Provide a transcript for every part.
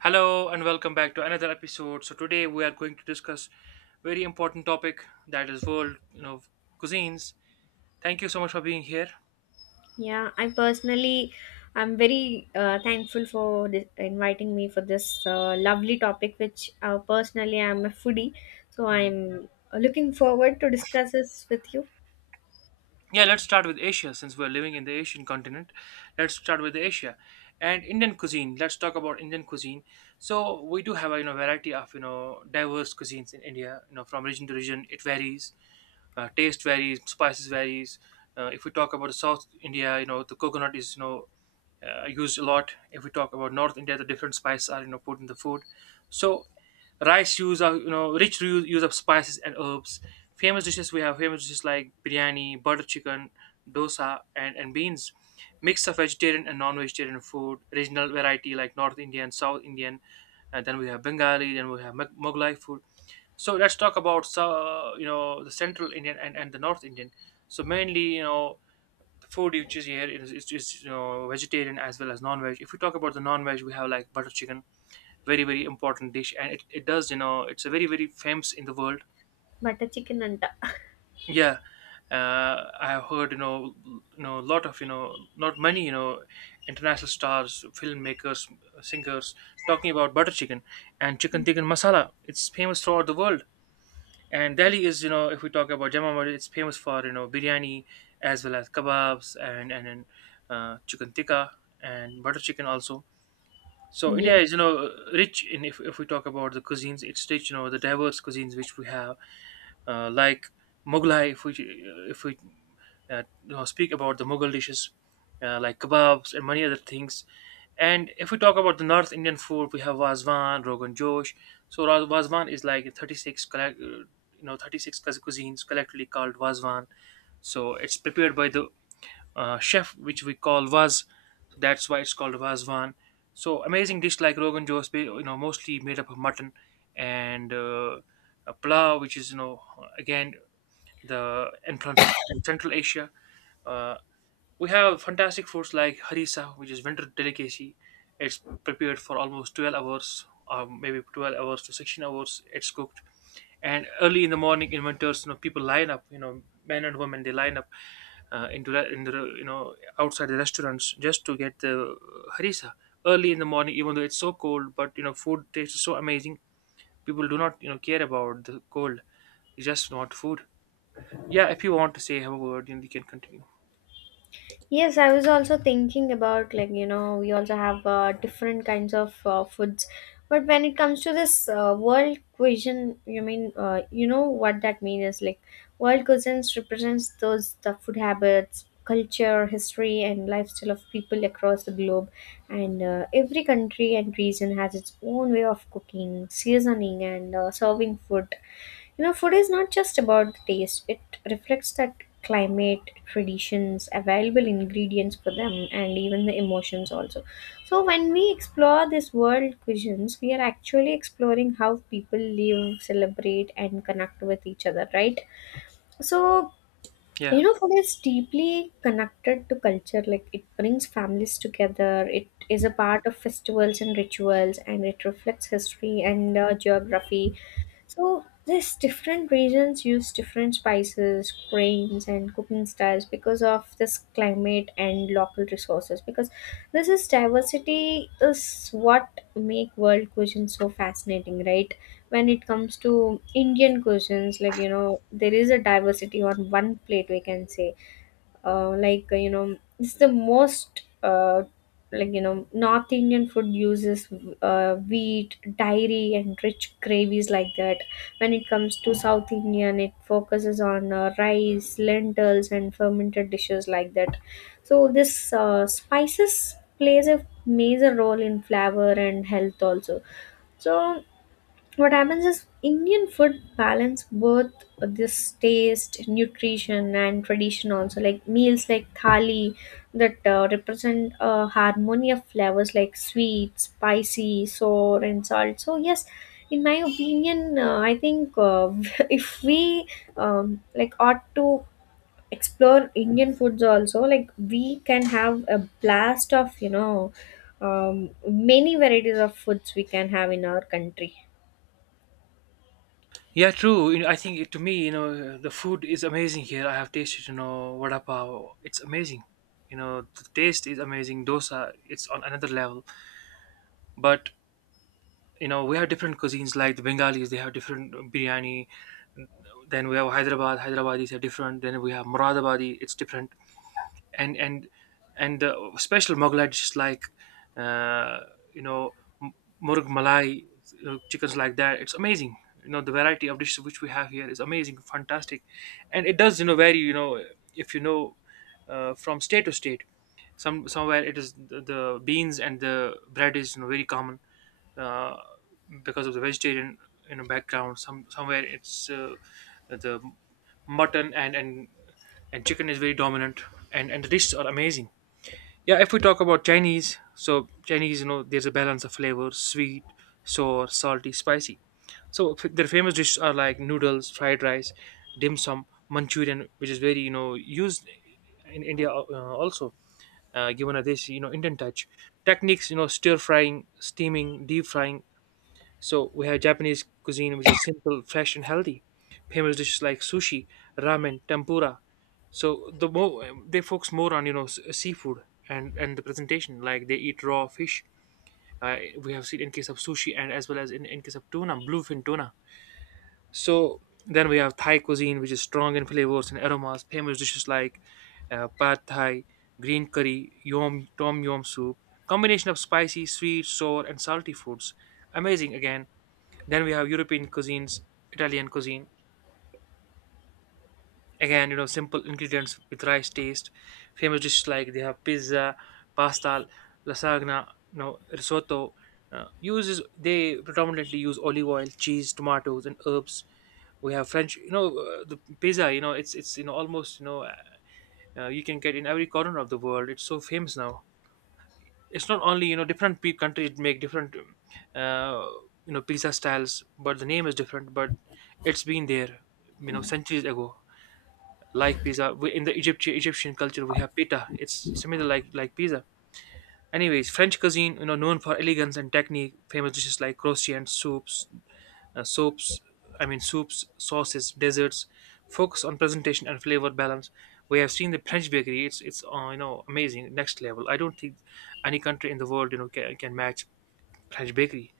Hello and welcome back to another episode. So today we are going to discuss very important topic, that is world, cuisines. Thank you so much for being here. Yeah, I personally, I'm very thankful for this, inviting me for this lovely topic, which personally I'm a foodie, so Mhm. I'm looking forward to discuss this with you. Yeah, let's start with Asia since we're living in the Asian continent. Let's start with Asia and Indian cuisine. Let's talk about Indian cuisine. So we do have a variety of diverse cuisines in India. You know, from region to region it varies. Taste varies, spices varies. If we talk about South India, the coconut is used a lot. If we talk about North India, the different spices are put in the food. So rice, use of rich use of spices and herbs. Famous dishes, we have famous dishes like biryani, butter chicken, dosa, and beans. Mix of vegetarian and non-vegetarian food. Regional variety like North Indian, South Indian, and then we have Bengali, then we have Mughlai food. So let's talk about, you know, the Central Indian and the North Indian. So mainly, you know, the food you choose here is you know, vegetarian as well as non-veg. If we talk about the non-veg, we have like butter chicken, very important dish, and it does, you know, it's a very famous in the world. Butter chicken anta. Yeah. I have heard, you know, you know, a lot of, you know, not many, you know, international stars, filmmakers, singers talking about butter chicken and chicken tikka masala. It's famous throughout the world. And Delhi is, you know, if we talk about Jama Masjid, it's famous for, you know, biryani as well as kebabs and chicken tikka and butter chicken also. So India is, you Yes. know, rich, in if we talk about the cuisines, it's rich, you know, the diverse cuisines which we have, like Mughlai. If we you know, speak about the Mughal dishes, like kebabs and many other things. And if we talk about the North Indian food, we have Vazwan, Rogan Josh. So Vazwan is like 36 collect, you know, 36 cuisines collectively called Vazwan. So it's prepared by the chef which we call Vaz. So that's why it's called Vazwan. So amazing dish like Rogan Josh, you know, mostly made up of mutton, and a plow, which is, you know, again, the entrance is from Central Asia. Uh, we have fantastic foods like harissa, which is winter delicacy. It's prepared for almost 12 hours, maybe 12 hours to 16 hours it's cooked. And early in the morning in winters, you know, people line up, you know, men and women, they line up in the, you know, outside the restaurants just to get the harissa. Early in the morning, even though it's so cold, but, you know, food tastes so amazing. People do not, you know, care about the cold. They just want food. Yeah, if you want to say have a word, you can continue. Yes, I was also thinking about like you know we also have different kinds of foods, but when it comes to this world cuisine, you mean you know what that means is like world cuisines represents those the food habits, culture, history, and lifestyle of people across the globe, and every country and region has its own way of cooking, seasoning, and serving food. You know, food is not just about the taste, it reflects that climate, traditions, available ingredients for them, and even the emotions also. So, when we explore this world cuisines, we are actually exploring how people live, celebrate, and connect with each other, right? So, Yeah you know, food is deeply connected to culture. Like, it brings families together, it is a part of festivals and rituals, and it reflects history and geography, so these different regions use different spices, grains, and cooking styles because of this climate and local resources. Because this is diversity is what make world cuisine so fascinating, right? When it comes to Indian cuisines, like you know, there is a diversity on one plate we can say, like you know it's the most like you know north Indian food uses wheat, dairy and rich gravies like that. When it comes to south Indian, it focuses on rice, lentils and fermented dishes like that. So this, spices plays a major role in flavor and health also. So what happens is Indian food balance both this taste, nutrition and tradition also, like meals like thali that represent a harmony of flavors like sweet, spicy, sour and salt. So yes, in my opinion, I think if we like ought to explore Indian foods also, like we can have a blast of you know many varieties of foods we can have in our country. yeah, true. You know, I think it, to me, you know, the food is amazing here. I have tasted, you know, vada pav. It's amazing. You know, the taste is amazing. Dosa, it's on another level. But you know, we have different cuisines like the Bengalis, they have different biryani. Then we have Hyderabad, Hyderabadis are different. Then we have Muradabadi, it's different. And and and special Mughal dishes like uh, you know, m- murg malai, you know, chickens like that. It's amazing. You know, the variety of dishes which we have here is amazing, fantastic, and it does, you know, vary, you know, if you know from state to state. Some somewhere it is the beans and the bread is, you know, very common, uh, because of the vegetarian, you know, background. Some somewhere it's the mutton and chicken is very dominant, and the dishes are amazing. Yeah, if we talk about Chinese, so Chinese, you know, there's a balance of flavors, sweet, sour, salty, spicy. So their famous dishes are like noodles, fried rice, dim sum, Manchurian, which is very, you know, used in India, also given a this, you know, Indian touch. Techniques, you know, stir frying, steaming, deep frying. So we have Japanese cuisine, which is simple, fresh, and healthy. Famous dishes like sushi, ramen, tempura. So the more they focus more on, you know, seafood and the presentation, like they eat raw fish, we have seen in case of sushi and as well as in case of tuna, bluefin tuna. So then we have Thai cuisine, which is strong in flavors and aromas. Famous dishes like pad thai, green curry, yom tom yum soup. Combination of spicy, sweet, sour, and salty foods. Amazing again. Then we have European cuisines, Italian cuisine. Again, you know, simple ingredients with rice taste. Famous dishes like, they have pizza, pasta, lasagna, you know, risotto. Uses they predominantly use olive oil, cheese, tomatoes, and herbs. We have French, you know, the pizza. You know, it's you know, almost, you know, you can get in every corner of the world. It's so famous now. It's not only, you know, different countries make different uh, you know, pizza styles, but the name is different. But it's been there, you know, centuries ago, like pizza. We, in the Egypt, Egyptian culture, we have pita. It's similar like pizza. Anyways, French cuisine, you know, known for elegance and technique. Famous dishes like croissants, soups, soaps. I mean, soups, sauces, desserts. Focus on presentation and flavor balance. We have seen the French bakery. It's you know, amazing, next level. I don't think any country in the world, you know, can match French bakery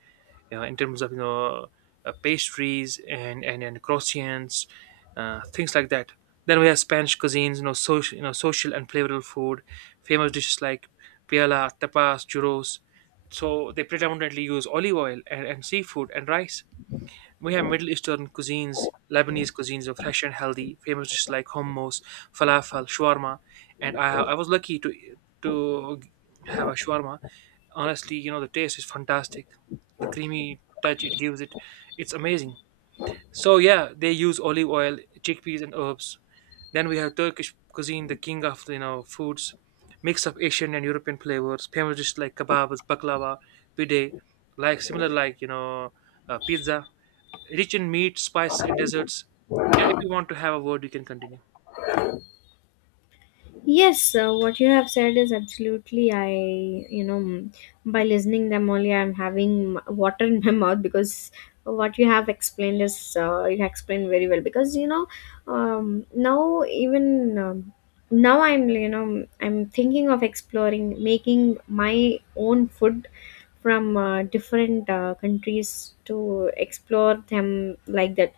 in terms of, you know, pastries and croissants, things like that. Then we have Spanish cuisines, you know, social and flavorful food. Famous dishes like piala, tapas, churros. So they predominantly use olive oil and seafood and rice. We have Middle Eastern cuisines. Lebanese cuisines are fresh and healthy. Famous dishes like hummus, falafel, shawarma. And I was lucky to to have a shawarma. Honestly, you know, the taste is fantastic. The creamy touch it gives it, it's amazing. So yeah, they use olive oil, chickpeas, and herbs. Then we have Turkish cuisine, the king of, you know, foods. Mix of Asian and European flavors. Famous dishes like kebabs, baklava, pide, like similar, like, you know, pizza. Rich in meat, spice, and desserts. Yeah, if you want to have a word, you can continue. Yes, what you have said is absolutely. I, you know, by listening them only, I'm having m- water in my mouth because what you have explained is you have explained very well. Because you know, now even now I'm, you know, I'm thinking of exploring making my own food from different countries to explore them like that.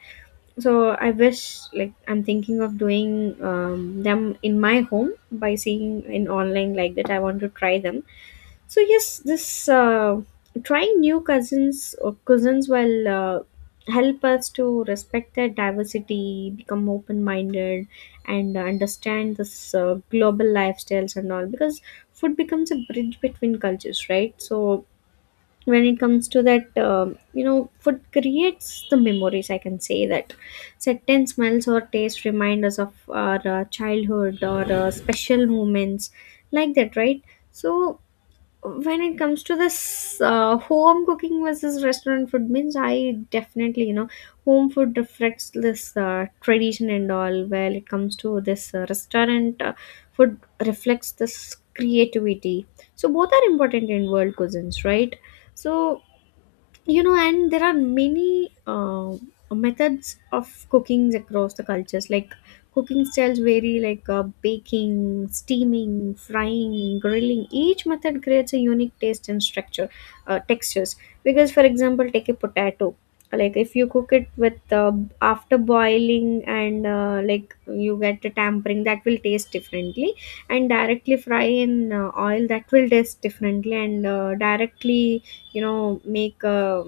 So I wish, like I'm thinking of doing them in my home by seeing in online like that, I want to try them. So yes, this trying new cousins or cousins will help us to respect their diversity, become open-minded and understand this global lifestyles and all, because food becomes a bridge between cultures, right? So when it comes to that, you know food creates the memories, I can say that certain smells or tastes remind us of our childhood or special moments like that, right? So when it comes to this home cooking versus restaurant food means, I definitely you know home food reflects this tradition and all, while it comes to this restaurant food reflects this creativity. So both are important in world cuisines, right? So you know, and there are many methods of cookings across the cultures, like cooking styles vary, like baking, steaming, frying, grilling. Each method creates a unique taste and structure, textures. Because for example, take a potato, like if you cook it with after boiling and like you get a tampering, that will taste differently, and directly fry in oil, that will taste differently, and directly you know make uh,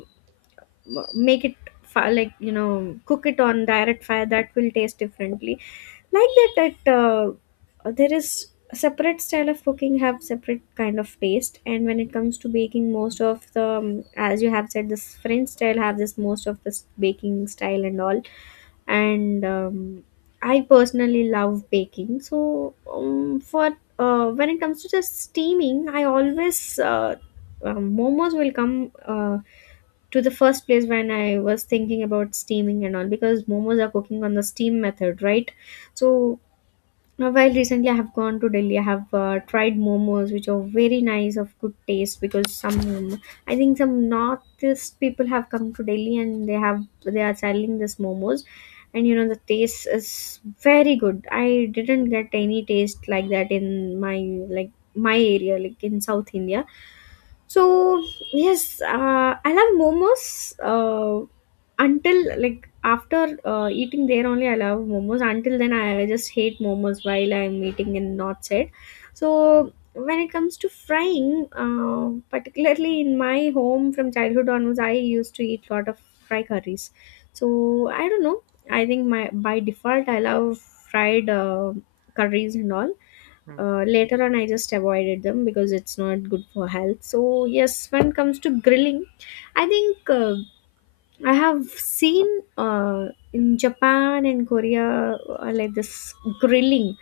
m- make it like you know cook it on direct fire, that will taste differently. Like that, that there is a separate style of cooking, have separate kind of taste. And when it comes to baking, most of the as you have said, this French style have this most of this baking style and all. And I personally love baking. So for when it comes to just steaming, I always momos will come to the first place when I was thinking about steaming and all, because momos are cooking on the steam method, right? So now, while recently I have gone to Delhi, I have tried momos, which are very nice, of good taste, because some, I think some northeast people have come to Delhi and they are selling this momos, and you know the taste is very good. I didn't get any taste like that in my, like my area, like in South India. So yes, I love momos, until like after eating there only I love momos. Until then, I just hate momos while I'm eating in North side. So when it comes to frying, particularly in my home from childhood onwards, I used to eat lot of fry curries. So I don't know. I think my by default I love fried curries and all. Hmm. Later on, I just avoided them because it's not good for health. So yes, when it comes to grilling, I think. I have seen uh, in Japan and Korea like this grilling,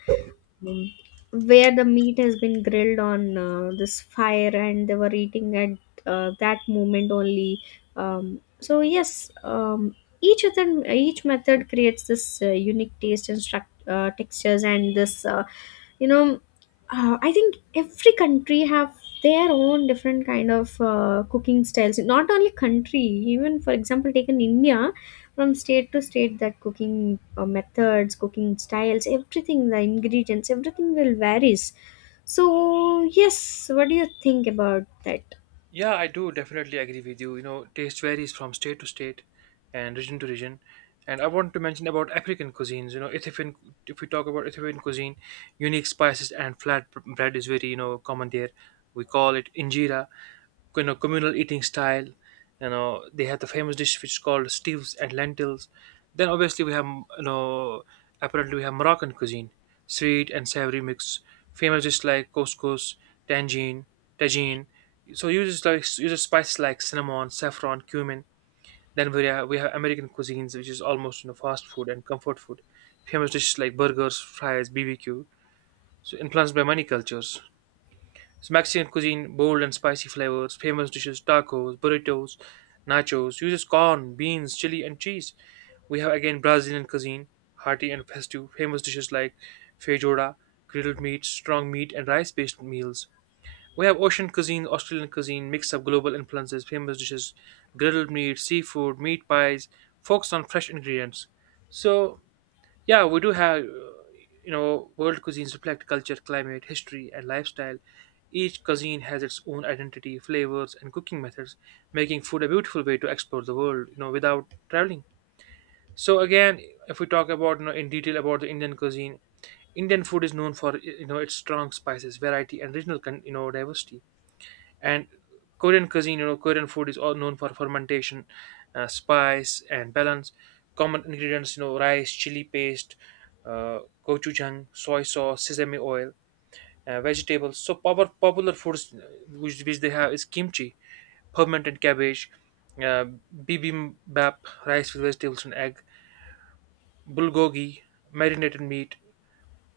um, where the meat has been grilled on this fire and they were eating at that moment only. So yes, each of them, each method creates this unique taste and textures, and this you know I think every country have their own different kind of cooking styles, not only country, even for example taken India, from state to state that cooking methods, cooking styles, everything, the ingredients everything will varies. So yes, what do you think about that? Yeah, I do definitely agree with you. You know, taste varies from state to state and region to region. And I want to mention about African cuisines. You know, Ethiopian, if we talk about Ethiopian cuisine, unique spices and flat bread is very, you know, common there. We call it injera, you know, communal eating style. You know, they have the famous dish which is called stews and lentils. Then obviously we have, you know, apparently we have Moroccan cuisine, sweet and savory mix. Famous dish like couscous, tangine, tagine. So you just like you just spices like cinnamon, saffron, cumin. Then we have American cuisines, which is almost, you know, fast food and comfort food. Famous dishes like burgers, fries, BBQ. So influenced by many cultures. So Mexican cuisine, bold and spicy flavors. Famous dishes: tacos, burritos, nachos. Uses corn, beans, chili, and cheese. We have again Brazilian cuisine, hearty and festive. Famous dishes like feijoada, grilled meat, strong meat, and rice-based meals. We have ocean cuisine, Australian cuisine, mix of global influences. Famous dishes, grilled meat, seafood, meat pies, focus on fresh ingredients. So, yeah, we do have, you know, world cuisines reflect culture, climate, history, and lifestyle. Each cuisine has its own identity, flavors, and cooking methods, making food a beautiful way to explore the world, you know, without traveling. So again, if we talk about, you know, in detail about the Indian cuisine, Indian food is known for, you know, its strong spices, variety, and regional, you know, diversity. And Korean cuisine, you know, Korean food is all known for fermentation, spice, and balance. Common ingredients, you know, rice, chili paste, uh, gochujang, soy sauce, sesame oil, vegetables. So, popular foods which they have is kimchi, fermented cabbage, uh, bibimbap, rice with vegetables and egg, bulgogi, marinated meat,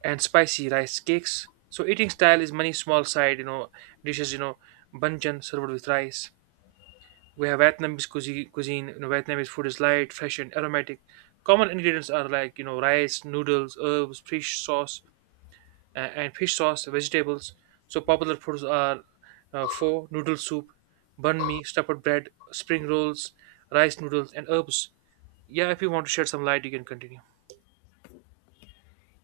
and spicy rice cakes. So, eating style is many small side, you know, dishes, you know, banjan served with rice. We have Vietnamese cuisine. You know, Vietnamese food is light, fresh, and aromatic. Common ingredients are like rice, noodles, herbs, fish sauce, and fish sauce, vegetables. So popular foods are pho, noodle soup, bun mi, stuffed bread, spring rolls, rice noodles, and herbs. Yeah, if you want to shed some light, you can continue.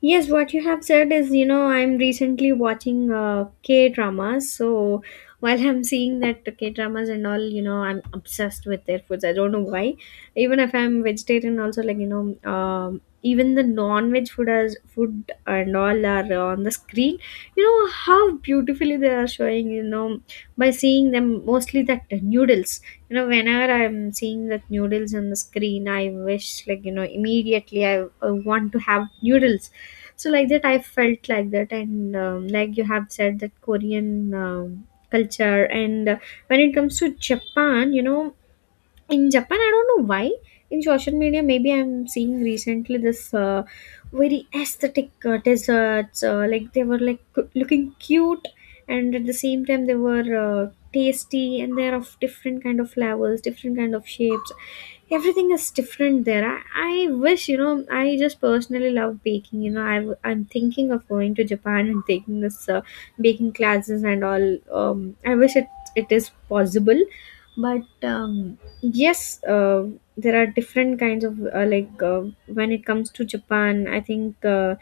Yes, what you have said is, you know, I'm recently watching K dramas. So while I'm seeing that K dramas and all, you know, I'm obsessed with their foods. I don't know why. Even if I'm vegetarian, also like you know, even the non-veg food as food and all are on the screen. You know how beautifully they are showing. You know, by seeing them mostly that noodles. You know, whenever I'm seeing that noodles on the screen, I wish like you know immediately I want to have noodles. So like that I felt like that. And like you have said that Korean culture. And when it comes to Japan, you know, in Japan, I don't know why. In social media, maybe I'm seeing recently this very aesthetic desserts. Like they were like looking cute, and at the same time they were tasty, and they're of different kind of levels, different kind of shapes. Everything is different there. I wish you know. I just personally love baking. You know, I'm thinking of going to Japan and taking this baking classes and all. I wish it it is possible, but. Um, Yes, there are different kinds of like when it comes to Japan, I think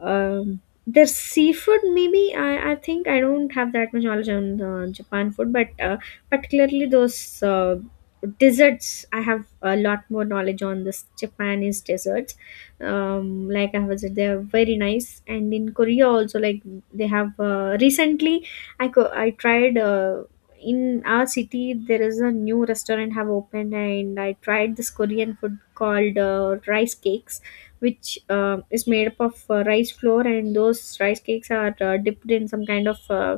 um their seafood maybe I think I don't have that much knowledge on Japan food, but particularly those desserts, I have a lot more knowledge on this Japanese desserts. Like I was, they're very nice. And in Korea also, like they have recently I tried in our city there is a new restaurant have opened, and I tried this Korean food called rice cakes, which is made up of rice flour, and those rice cakes are dipped in some kind of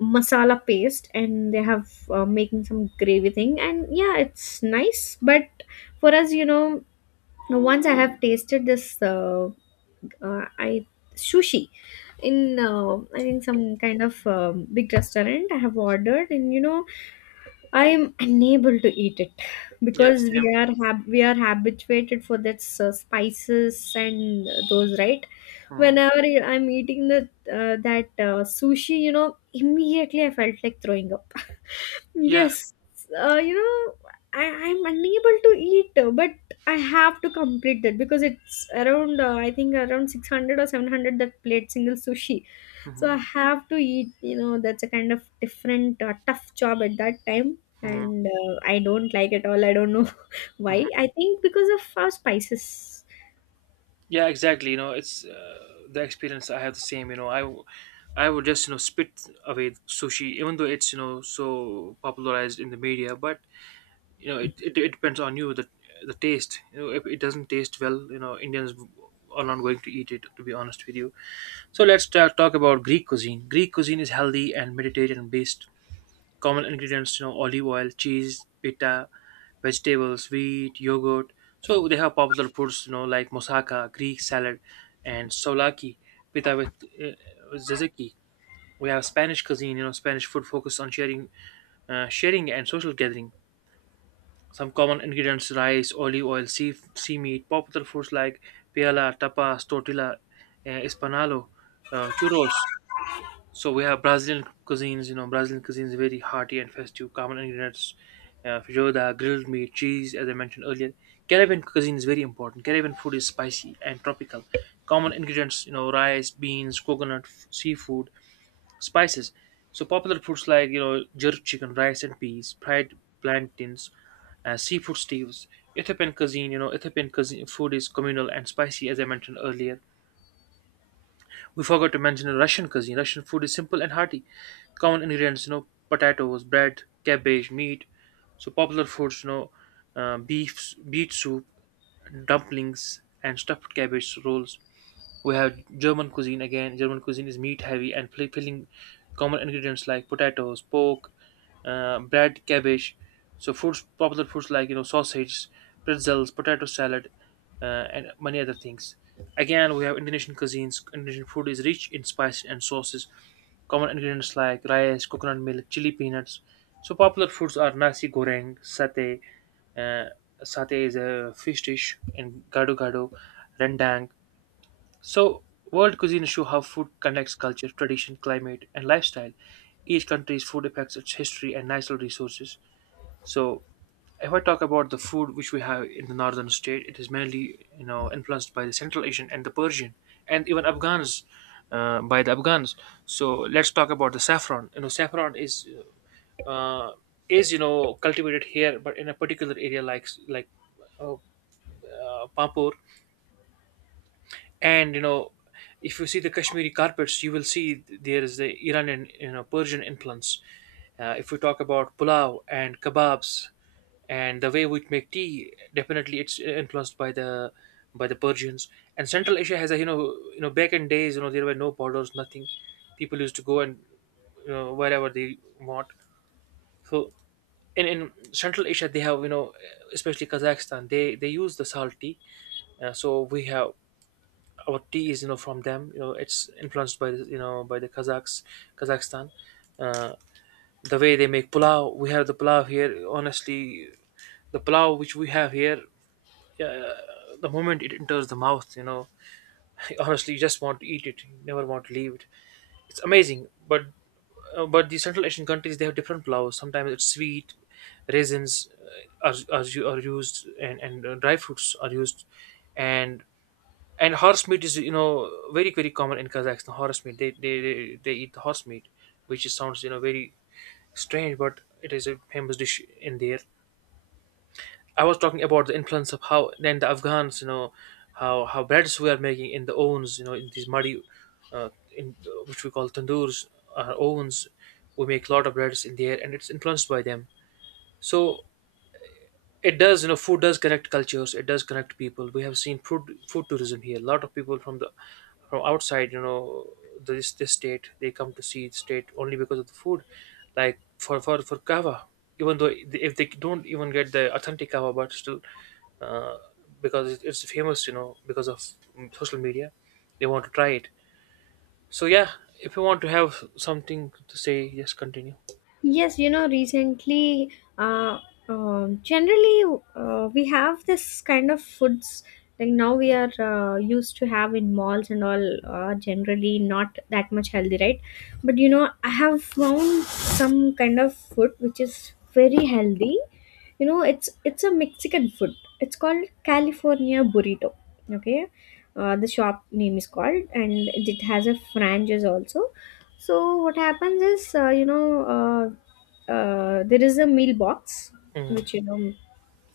masala paste, and they have making some gravy thing, and yeah it's nice. But for us you know, once I have tasted this I sushi in I think some kind of big restaurant I have ordered, and you know I am unable to eat it Yeah, because we same. are we are habituated for that spices and those, right. Hmm. Whenever I'm eating the that sushi, you know, immediately I felt like throwing up. Yeah. Yes, you know, I'm unable to eat, but I have to complete that because it's around I think around 600 or 700 that plate single sushi. So I Mhm. have to eat, you know, that's a kind of different tough job at that time. Mhm. And I don't like it all, I don't know why, I think because of our spices. Yeah, exactly. You know, it's The experience I have the same. I would just spit away sushi, even though it's so popularized in the media. But you know, it depends on you the taste. You know, if it doesn't taste well, you know, are not going to eat it. To be honest with you, so let's talk about Greek cuisine. Greek cuisine is healthy and Mediterranean based. Common ingredients, you know, olive oil, cheese, pita, vegetables, wheat, yogurt. So they have popular foods, you know, like moussaka, Greek salad, and souvlaki, pita with uh, tzatziki. We have Spanish you know, Spanish food focused on sharing, sharing and social gathering. Some common ingredients: rice, olive oil, sea meat. Popular foods like paella, tapas, tortilla, espanalo, churros. So we have Brazilian cuisines. You know, Brazilian cuisines very hearty and festive. Common ingredients: feijoada, grilled meat, cheese, as I mentioned earlier. Caribbean cuisine is very important. Caribbean food is spicy and tropical. Common ingredients: you know, rice, beans, coconut, seafood, spices. So popular foods like you know jerk chicken, rice and peas, fried plantains, seafood stews. Ethiopian cuisine, you know, Ethiopian cuisine food is communal and spicy, as I mentioned earlier. We forgot to mention Russian cuisine. Russian food is simple and hearty. Common ingredients, you know, potatoes, bread, cabbage, meat. So popular foods, you know, beet soup, dumplings, and stuffed cabbage rolls. We have German cuisine again. German cuisine is meat heavy and filling common ingredients like potatoes, pork, bread, cabbage. So popular foods like you know sausage, pretzels, potato salad, and many other things. Again, we have Indonesian cuisines. Indonesian food is rich in spices and sauces. Common ingredients like rice, coconut milk, chili peanuts. So popular foods are nasi goreng, satay. Uh, Satay is a fish dish, and gado gado, rendang so, world cuisine show how food connects culture, tradition, climate, and lifestyle. Each country's food affects its history and natural resources. So, if I talk about the food which we have in the northern state, it is mainly you know influenced by the Central Asian and the Persian and even Afghans, by the Afghans. So let's talk about the saffron. You know, saffron is uh, you know cultivated here, but in a particular area like uh, Pampur and you know if you see the Kashmiri carpets you will see there is the Iranian you know Persian influence. If we talk about pulao and kebabs and the way we make tea, definitely it's influenced by the Persians and Central Asia has a you know back in days you know there were no borders nothing. People used to go and you know wherever they want. So in Central Asia they have you know especially Kazakhstan they use the salt tea. So we have our tea is you know from them you know it's influenced by the you know by the Kazakhs, Kazakhstan. uh, the way they make pulao we have the pulao here honestly. The pulao which we have here the moment it enters the mouth, you know, honestly you just want to eat it, you never want to leave it. It's amazing. But the Central Asian countries they have different pulaos, sometimes it's sweet. Raisins are used, and dry fruits are used. and And horse meat is, you know, very, very common in Kazakhstan. Horse meat, they eat the horse meat, which is, sounds, you know, very strange, but it is a famous dish in there. I was talking about the influence of how then the Afghans, you know, how breads we are making in the ovens, you know, in these muddy, uh, in which we call tandoors, ovens. We make a lot of breads in there, and it's influenced by them. So it does, you know, food does connect cultures. It does connect people. We have seen food tourism here. A lot of people from the from outside, you know, this state, they come to see the state only because of the food. Like for kava, even though if they don't even get the authentic kava, but still, uh, because it's famous, you know, because of social media, they want to try it. So yeah, if you want to have something to say, just continue. Yes, you know, recently, uh, generally, we have this kind of foods. Like now, we are used to have in malls and all. Generally, not that much healthy, right? But you know, I have found some kind of food which is very healthy. You know, it's a Mexican food. It's called California burrito. Okay, the shop name is called, and it has a franchise also. So what happens is, there is a meal box Mm-hmm. which you know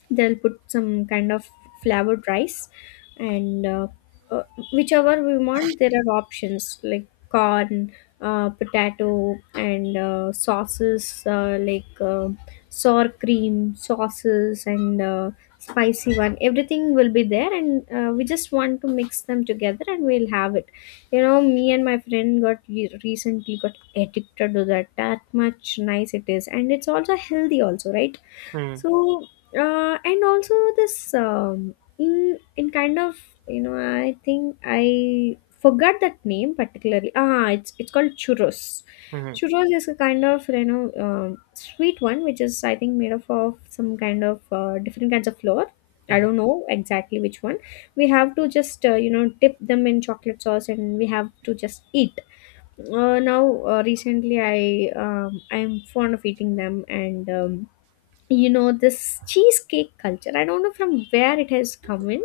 they'll put some kind of flavored rice and uh, whichever we want. There are options like corn, potato, and sauces, like sour cream sauces and spicy one. Everything will be there, and we just want to mix them together and we'll have it. You know, me and my friend got recently got addicted to that. That much nice it is, and it's also healthy also, right? Mm-hmm. So and also this in kind of, you know, I think I forgot that name particularly. Ah, it's called churros. Mm-hmm. Churros is a kind of, you know, sweet one which is, I think, made up of some kind of different kinds of flour. I don't know exactly which one. We have to just you know, dip them in chocolate sauce and we have to just eat. Now, recently I I'm fond of eating them. And you know, this cheesecake culture, I don't know from where it has come in.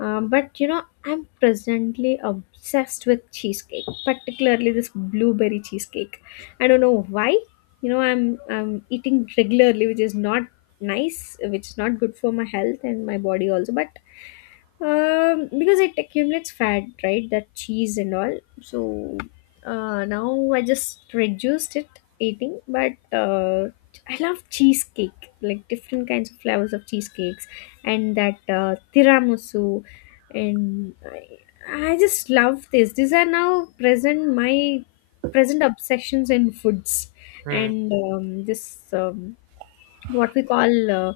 But you know, I'm presently obsessed with cheesecake, particularly this blueberry cheesecake. I don't know why. You know, I'm eating regularly, which is not nice, which is not good for my health and my body also. But because it accumulates fat, right, that cheese and all. So now I just reduced it eating. But I love cheesecake, like different kinds of flavors of cheesecakes, and that tiramisu. And I just love this. These are now present my present obsessions in foods. Mm-hmm. And this what we call,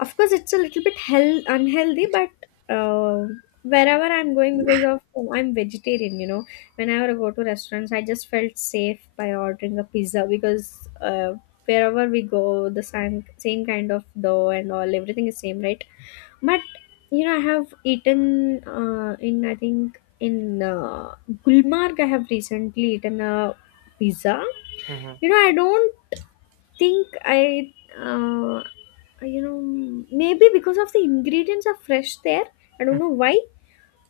of course it's a little bit hell unhealthy. But uh, wherever I'm going, because of, oh, I'm vegetarian, you know, whenever I go to restaurants, I just felt safe by ordering a pizza. Because wherever we go, the same kind of dough and all, everything is same, right? But you know, I have eaten, in I think in Gulmarg, I have recently eaten a pizza. Mm-hmm. You know, I don't think I uh, you know, maybe because of the ingredients are fresh there, I don't know why,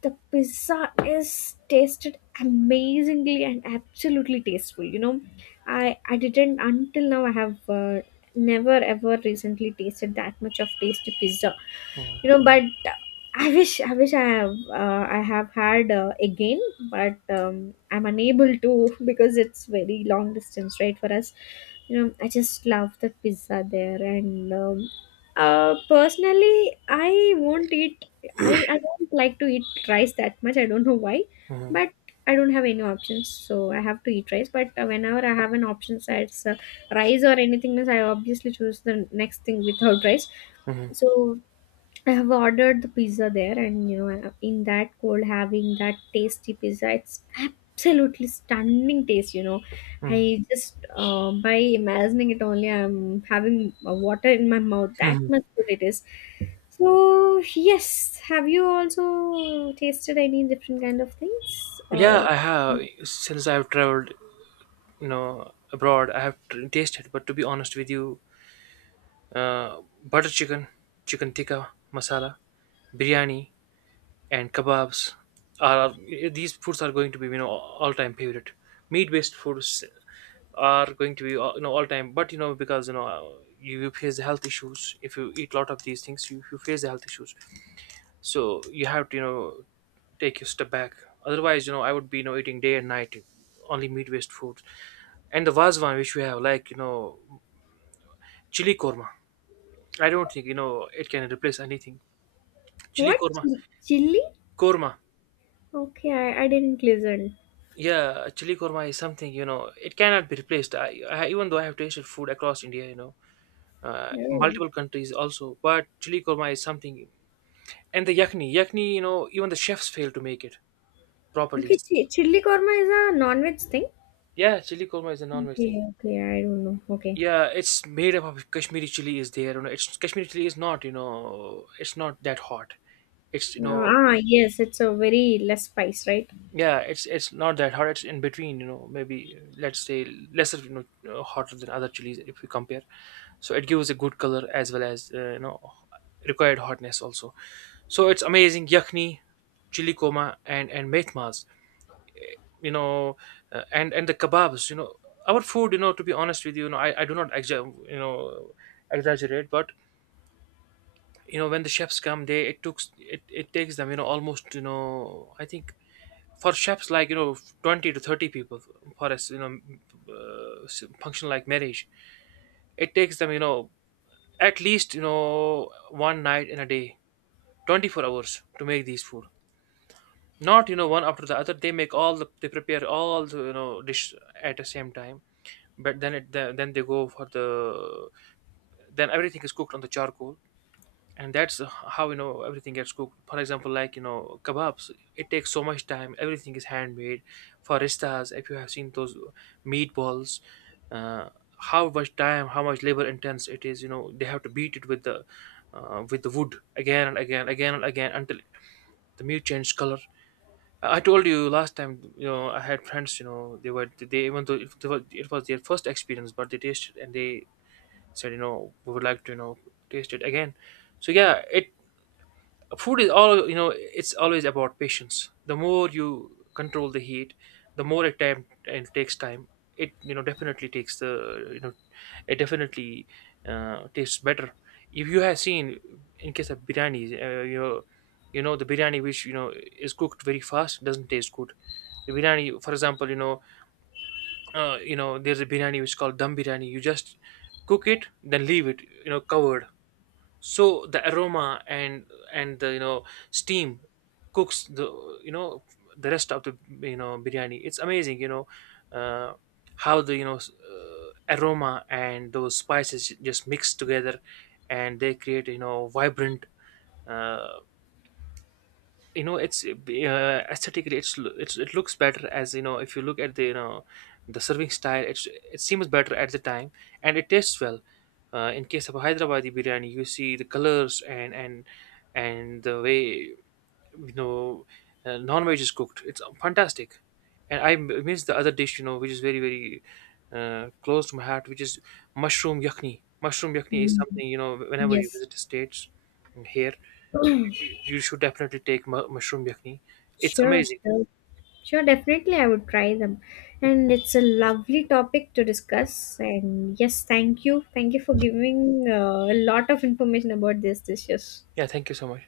the pizza is tasted amazingly and absolutely tasteful. You know, I didn't, until now I have never ever recently tasted that much of tasty pizza. Mm-hmm. You know, but I wish I have I have had, again. But I'm unable to because it's very long distance, right, for us. You know, I just love the pizza there. And personally, I won't eat. I don't like to eat rice that much. I don't know why. Mm-hmm. But I don't have any options, so I have to eat rice. But whenever I have an option, so it's rice or anything else, I obviously choose the next thing without rice. Mm-hmm. So I have ordered the pizza there, and you know, in that cold, having that tasty pizza, it's absolutely stunning taste. You know, Mm. I just by imagining it only, I'm having water in my mouth. That Mhm. much good it is. So yes, have you also tasted any different kind of things? Yeah, I have. Since I've traveled, you know, abroad, I have tasted. But to be honest with you, butter chicken, chicken tikka masala, biryani, and kebabs are these foods are going to be you know all time favorite. Meat based foods are going to be you know all time. But you know because you know you face the health issues if you eat a lot of these things, you face the health issues. So you have to you know take your step back, otherwise you know I would be you know eating day and night only meat based foods. And the vazwan which we have like you know chili korma, I don't think you know it can replace anything. Chili what, korma. Chili? Korma. Okay, I didn't listen. Yeah, chili korma is something you know it cannot be replaced. I even though I have tasted food across India, you know, No. multiple countries also, but chili korma is something. And the yakni you know even the chefs fail to make it properly. Okay, chili korma is a non-veg thing. Yeah, chili korma is a non-veg thing. Okay, okay, I don't know. Okay. Yeah, it's made up of Kashmiri chili is there. You know, it's Kashmiri chili is not, you know, it's not that hot. It's, you know, ah, yes, it's a very less spice, right? yeah, it's not that hot. It's in between, you know, maybe let's say lesser, you know, hotter than other chilies if we compare. So it gives a good color as well as, you know, required hotness also. So it's amazing yakhni, chili koma, and methmas. You know, and the kebabs. You know, our food. You know, to be honest with you, you know, I do not you know exaggerate, but you know when the chefs come they it took it takes them you know almost you know I think for chefs like you know 20 to 30 people for us you know function like marriage it takes them you know at least you know one night in a day 24 hours to make these food. Not you know one after the other they make all the they prepare all the you know dish at the same time but then it then they go for the then everything is cooked on the charcoal and that's how you know everything gets cooked for example like you know kebabs it takes so much time, everything is handmade. For faristas if you have seen those meatballs, uh, how much time how much labor intense it is, you know they have to beat it with the wood again and again until the meat changed color. I told you last time you know I had friends you know they were they even though it was their first experience but they tasted and they said you know we would like to you know taste it again. So yeah it food is all you know it's always about patience. The more you control the heat the more it time and takes time, it you know definitely takes the you know it definitely tastes better. If you have seen in case of biryani you know the biryani which you know is cooked very fast doesn't taste good. The biryani for example you know there's a biryani which is called dum biryani, you just cook it then leave it you know covered. So the aroma and the you know steam cooks the you know the rest of the you know biryani, it's amazing you know uh, how the aroma and those spices just mix together and they create you know vibrant uh, you know it's aesthetically it's, it's it looks better as you know if you look at the you know the serving style, it's it seems better at the time and it tastes well. In case of a Hyderabadi biryani you see the colors and the way you know non-veg is cooked, it's fantastic. And I miss the other dish you know which is very very close to my heart, which is mushroom yakni. Mushroom yakni is Mm. something you know whenever you Yes, visit the states here you should definitely take mushroom yakni. It's sure, amazing. sure, sure. Definitely, I would try them. And it's a lovely topic to discuss. And yes, thank you for giving a lot of information about these dishes. Yeah, thank you so much.